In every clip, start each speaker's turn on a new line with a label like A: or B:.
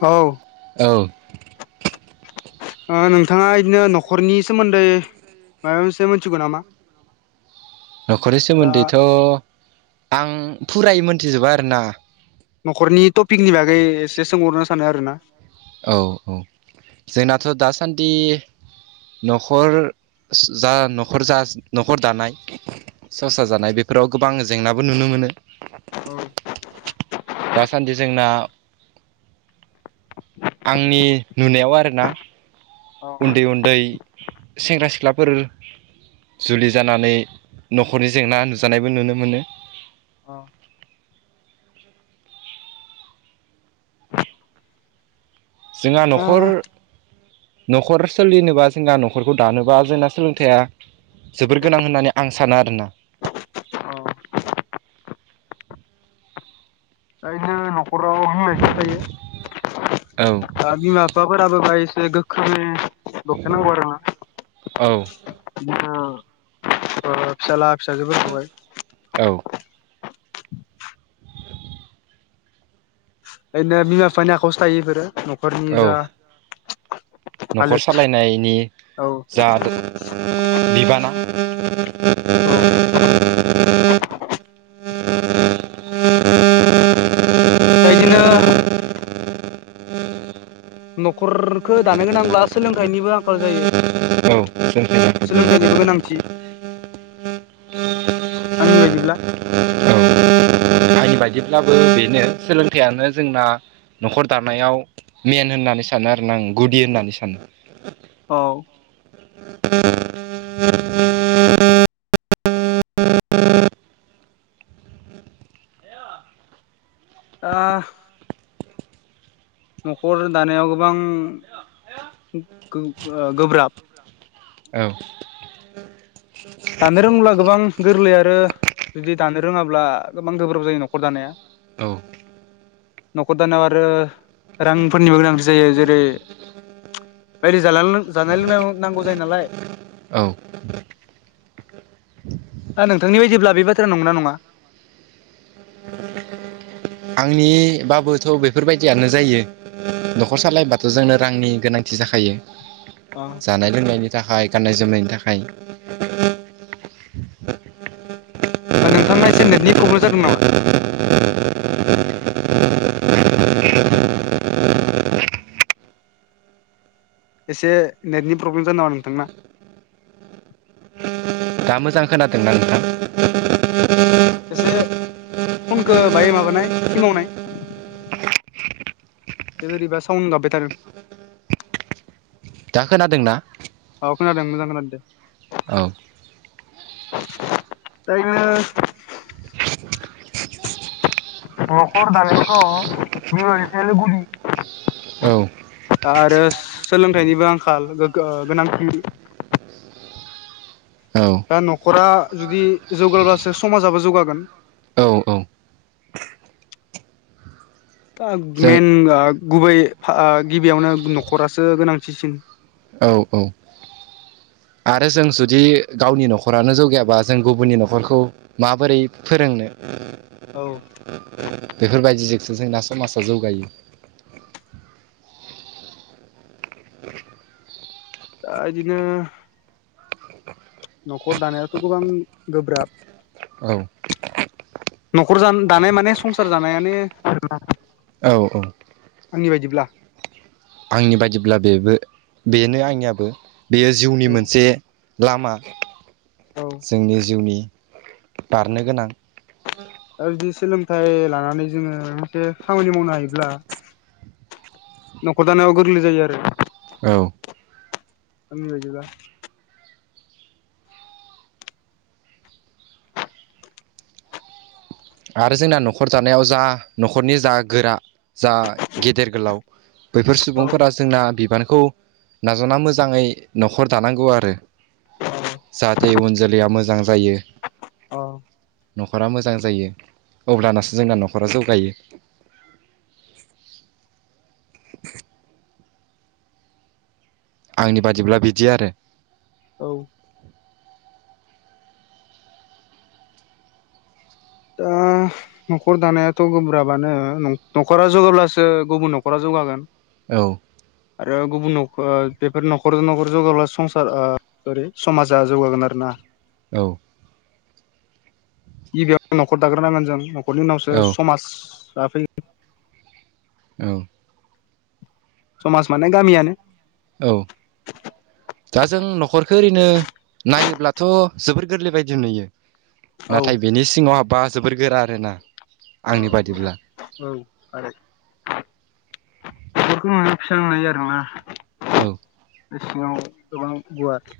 A: औ।
B: औ।
A: ओ नोंथाङा बिदिनो न'खरनि सोमोन्दै माबा मोनसे मिथिगौ नामा?
B: न'खरनि
A: दा
B: सोमोन्दैथ' ओ आं फुरायै मोनथिजोबा आरोना।
A: न'खरनि टपिकनि बागै एसे सोंहरनो सानो आरो ना।
B: औ औ जोंनाथ' दासान्दि न'खर जा न'खर जा न'खर दानाय संसार जानाय बेफोराव गोबां जेंनाबो नुनो मोनो। दासान्दि जोंना आंनि नुनायाव आरोना। उन्दै -उन्दै सेंग्रा -सिख्लाफोर जुलि जानानै न'खरनि जेंना नुजानायबो नुनो मोनो। जोंहा
A: दा
B: न'खर न'खर सोलिनोबा जोंना न'खरखौ दानोबा जोंना सोलोंथाइया जोबोर गोनां होननानै आं सानो आरोना।
A: ओंखायनो न'खराव [unintelligible]
B: औ।
A: दा बिमा बिफाफोराबो बेहाय एसे गोख्रोङै दबथायनांगौ आरो ना।
B: औ
A: बिदिनो ओ फिसाला फिसाजो फोरखौहाय।
B: औ
A: बेखायनो बिमा बिफानि आखायावसो थायो बेफोरो न'खरनि
B: औ
A: जा
B: न'खर
A: हालोद
B: सालायनायनि
A: औ
B: जा बिबाना
A: औ दा बिदिनो न'खरखो दानो गोनांब्ला सोलोंथाइनिबो आंखाल जायो।
B: औ सोलोंथाइया गोग्लैयो
A: सोलोंथाइनिबो गोनांथि आंनि बायदिब्ला।
B: औ आंनि बायदिब्लाबो बेनो सोलोंथाइयानो जोंना न'खर दानायाव मेन होननानै सानो आरोना आं गुदि होननानै सानो।
A: औ
B: [inaudible] [inaudible]
A: ओ न'खर दानायाव गोबां गो गो गोब्राब
B: औ
A: दानो रोंब्ला गोबां गोरलै आरो जुदि दानो रोङाब्ला गोबां गोब्राब जायो न'खर दानाया।
B: औ
A: न'खर दानायाव आरो रांफोरनिबो गोनांथि जायो जेरै बायदि जाला जानाय लोंनायबो नांगौ जायो नालाय।
B: औ
A: दा नोंथांनि बायदिब्ला बे बाथ्राया नंगौ ना नङा?
B: [inaudible] आंनि बाबोथ' बेफोरबायदियानो जायो। न'खर सालायबाथ' जोंनो रांनि गोनांथि जाखायो।
A: अ
B: जानाय लोंनायनि थाखाय गाननाय जोमनायनि थाखाय [inaudible]
A: नोंथांना एसे नेटनि प्रब्लेम जादों नामा?
B: [inaudible]
A: एसे नेटनि प्रब्लेम जादों नामा नोंथांना?
B: दा मोजां खोनादोंना नोंथां?
A: एसे फनखौ बाहाय माबानाय सिमावनाय। बोरैबा साउन गाबबाय थादों।
B: दा खोनादोंना?
A: औ खोनादों मोजां खोनादों दे।
B: औ
A: [unintelligible] नखर दानायावथ' जों आरैनौ गुलि
B: औ
A: आरो सोलोंथाइनिबो आंखाल गो ओ गोनांथि
B: औ
A: दा न'खरा जुदि जौगाब्लासो समाजाबो जौगागोन।
B: औ औ
A: दा
B: जों
A: मेन ओ गुबै ओ गिबियावनो न'खरासो गोनांथिसिन
B: औ औ आरो जों जुदि गावनि न'खरानो जौगायाबा जों गुबुननि न'खरखौ माबोरै फोरोंनो।
A: औ
B: बेफोरबायदिजोंसो जोंना समाजा जौगायो।
A: दा बिदिनो न'खर दानायाथ' गोबां गोब्राब।
B: औ
A: न'खर जान दानाय माने संसार जानायानो आरो ना
B: औ औ
A: आंनि बायदिब्ला
B: आंनि बायदिब्ला बेबो बेनो आंनियाबो बेयो जिउनि
A: औ
B: मोनसे लामा
A: औ
B: जोंनि जिउनि बारनो गोनां
A: आरो जे सोलोंथाइ लानानै जोङो मायबा मोनसे खामानि मावनो हायोब्ला न'खर दानायाव गोरलै जायो आरो
B: औ
A: आंनि बायदिबा
B: आरो जोंना न'खर दानायाव जा न'खरनि जा गोरा जा गेदेर गोलाव बैफोर
A: औ
B: सुबुंफोरा जोंना बिबानखौ नाजावना मोजाङै न'खर दानांगौ आरो जाहाथे उन जोलैया मोजां जायो।
A: औ
B: न'खरा मोजां जायो। अब्लानासो जोंना न'खरा जौगायो। [unintelligible] आंनि बादिब्ला बिदि आरो
A: औ दा न'खर दानायाथ' गोब्राबानो नं न'खरा जौगाब्लासो गुबुन न'खरा जौगागोन।
B: औ
A: आरो गुबुन न'ख ओ बेफोर न'खरजों न'खर जौगाब्ला संसारा ओरै समाजा जौगागोन आरो ना
B: औ
A: गिबियाव न'खर दाग्रोनांगोन जों न'खरनि उनावसो
B: औ
A: समाज दाफै
B: औ
A: समाज माने गामियानो
B: औ दा जों न'खरखो ओरैनो नायोब्लाथ' जोबोर गोरलै बायदि नुयो।
A: औ
B: नाथाय बेनि सिङाव हाबबा जोबोर गोरा आरोना
A: अ
B: आंनि बादिब्ला
A: ओ औ आरो बेफोरखौ माने सोंनाय आरोना
B: औ
A: बे सिङाव गोबां गुवार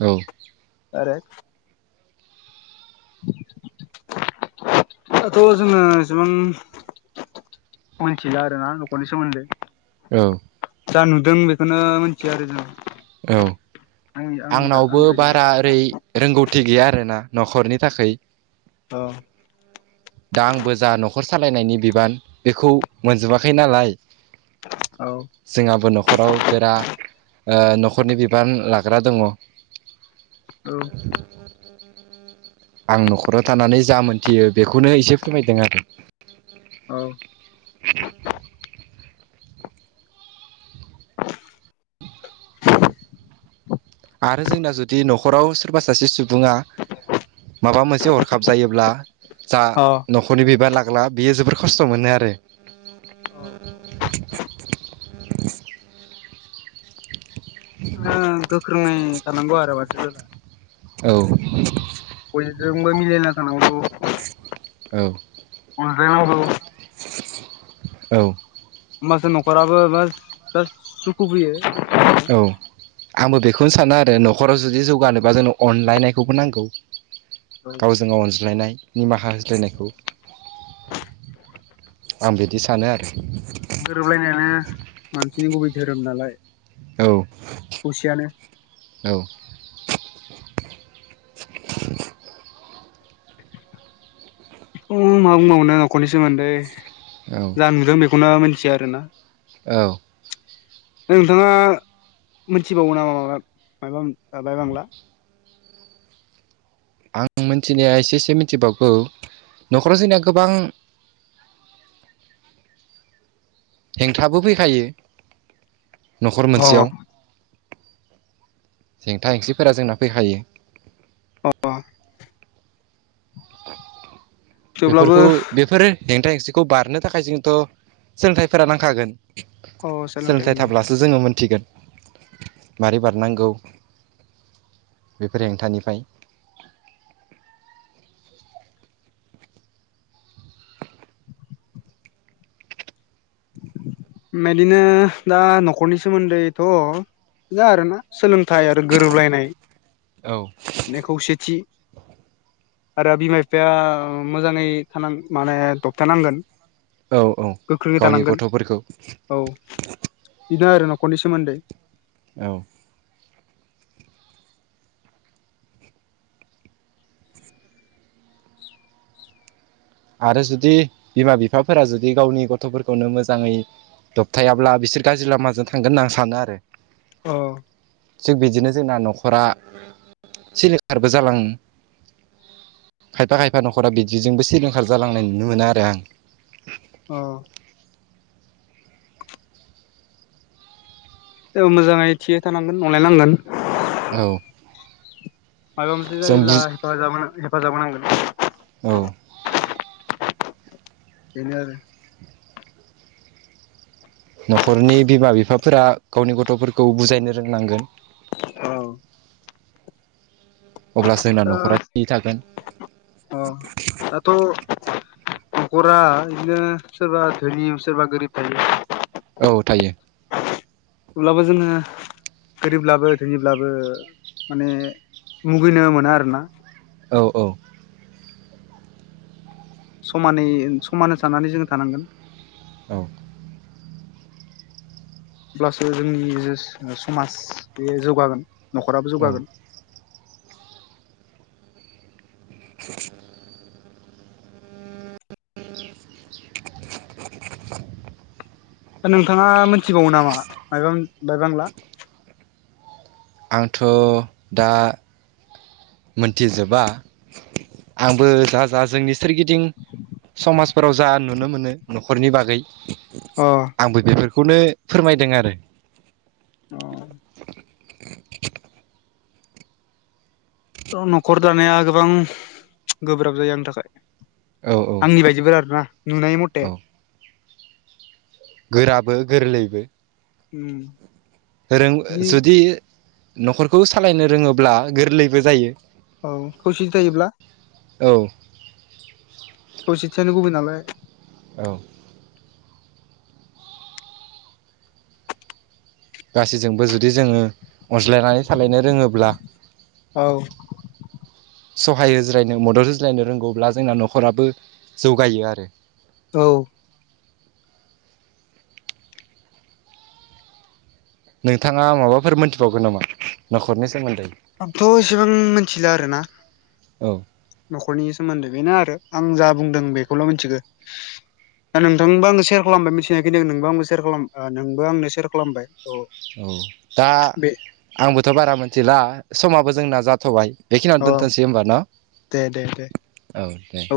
B: औ
A: आरो [unintelligible] दाथ' जोंना एसेबां मोनथिला आरो ना न'खरनि सोमोन्दै
B: औ
A: जा नुदों बेखौनो मोन्थियो आरो ना
B: औ आंनावबो
A: आंनि बायदिब्ला
B: बारा ओरै रोंगौथि गैया आरोना न'खरनि थाखै
A: अ
B: दा आंबो जा न'खर सालायनायनि बिबान बेखौ मोनजोबाखै नालाय
A: औ
B: जोंहाबो न'खराव गोरा ओ न'खरनि बिबान ओ लाग्रा दङ। आं
A: औ
B: न'खराव थानानै जा मोनथियो बेख खौनो एसे फोरमायदों आरो
A: औ
B: [unintelligible] आरो जोंना जुदि न'खराव सोरबा सासे सुबुङा माबा मोनसे हरखाब जायोब्ला जा
A: अ
B: न'खरनि बिबान लाग्ला बियो जोबोर खस्थ' मोनो आरो।
A: औ ओं गोख्रोङै थानांगौ आरो बाथौफोरा
B: औ
A: बयजोंबो मिलायना थानांगौ।
B: औ
A: अनज्लायनांगौ।
B: औ
A: होमबासो न'खराबो बा सुखुु फैयो।
B: औ आंबो बेखौनो सानो आरो न'खराव जुदि जौगानोबा जोंनो अनलायनायखौबो नांगौ।
A: [inaudible]
B: गावजों गाव अनज्लायनाय निमाहा होज्लायनायखौ आं बिदि सानो आरो
A: गोरोबलायनायानो मानसिनि गुबै धोरोम नालाय।
B: औ
A: खौसेयानो
B: औ
A: उम मा बुंबावनो न'खरनि सोमोन्दै
B: औ
A: जा नुदों बेखौनो मिथिया आरोना।
B: औ
A: नोंथाङा मिथिबावो नामा माबा मायबा बाय बांला?
B: आं मिथिनाया एसे एसे मिथिबावगौ न'खराव जोंना गोबां हेंथाबो फैखायो न'खर
A: अ
B: मोनसेयाव। जेंथा हेंसिफोरा जोंना फैखायो।
A: अ अ थेवब्लाबो
B: बेफोरखौ बेफोरो हेंथा हेंसिखौ बारनो थाखाय जोंथ' सोलोंथाइफोरा नांखागोन सोलोंथाइ थाब्लासो थ' जोङो मोनथिगोन मारै बारनांगौ बेफोर हेंथानिफ्राय।
A: [inaudible] बेदिनो दा न'खरनि सोमोन्दैथ' जा आरोना। सोलोंथाइ आरो गोरोबलायनाय
B: औ
A: माने खौसेथि आरो बिमा बिफाया मोजाङै थानां माने दबथाय नांगोन।
B: औ औ गावनि गथ'फोरखौ
A: औ बिनो आरो न'खरनि सोमोन्दै।
B: औ आरो जुदि बिमा बिफाफोरा जुदि गावनि गथ'फोरखौनो मोजाङै दबथायाब्ला बिसोर गाज्रि लामाजों थांगोन होनना आं सानो आरो।
A: औ
B: थिग बिदिनो जोंना न'खरा सिलिंखारबो जालाङो। खायफा खायफा न'खरा बिदिजोंबो सिलिंखार जालांनाय नुनो मोनो आरो आं।
A: अ मोजाङै थियै थानांगोन अलायनांगोन।
B: औ
A: मायबा मोनसे
B: जों
A: जायोब्ला
B: बुज
A: हफाजाब हेफाजाब होनांगोन।
B: औ
A: बेनो आरो
B: न'खरनि बिमा बिफाफोरा गावनि गथ'फोरखौ बुजायनो रोंनांगोन।
A: औ
B: अब्लासो जोंना न'खरा थि थागोन।
A: अ दाथ' न'खरा बिदिनो सोरबा धोनि सोरबा गोरिब थायो।
B: औ थायो।
A: थला ब जोङो। गोरिब्लाबो थोनिब्लाबो माने मुगैनो मोनो आरो ना।
B: औ औ
A: समानै समान हो सनानै जोंङ थानांगोन।
B: औ
A: अब्लासो जोंनि समाज बे जौगागोन नखराबो
B: औ
A: जौगागोन।
B: [inaudible]
A: दा नोंथाङा मिथिबावो नामा मबा बायबांला।
B: आंथ दा। मोनथिजोबा आंबो जा जा जोंनि सोरगिदिं समाज। फोराव जा नुनो मोनो नखरनि बागै।
A: अ
B: आंबो बेफोरखौनो फोरमायदों आरो।
A: अ औ नखर दानाया गोबां गोब्राब जायो आंनि थाखाय।
B: औ औ
A: आंनि बायदिबोला आरो ना नुनाय मथ
B: औ गोराबो गोरलैबो।
A: उम
B: रों
A: जि
B: जुदि नखरखौ सालायनो रोङोब्ला गोरलैबो जायो।
A: औ खौसेथि थायोब्ला
B: औ
A: खौसेथिानो गुबै नालाय।
B: औ गासैजोंबो जुदि जोङो अनज्लायनानै सालायनो रोङोब्ला।
A: औ
B: सहाय होज्लायनो मदद होज्लायनो रोंगौब्ला जोंना नखराबो जौगायो आरो।
A: औ
B: नोंथाङा माबाफोर मोनथिबावगोन नामा नखरनि सोमोन्दै।
A: आंथ एसेबां मिथिला आरो ना।
B: औ
A: नखरनि सोमोन्दै बेनो आरो आं जा बुंदों बेखौल मिथिगो। दा नोंथांबो आं सेयार खालामबाय मिथिनायखनि आं नोंबो आंबो सेयार खालाम नोंबो आंनो सेयार खालामबाय। औ
B: औ दा
A: बे
B: आंबोथ बारा मिथिला समाबो जोंना जाथबाय। बेखिनिययाव
A: अ
B: दोन्थसै होनोमबा न
A: दे दे दे
B: औ दे।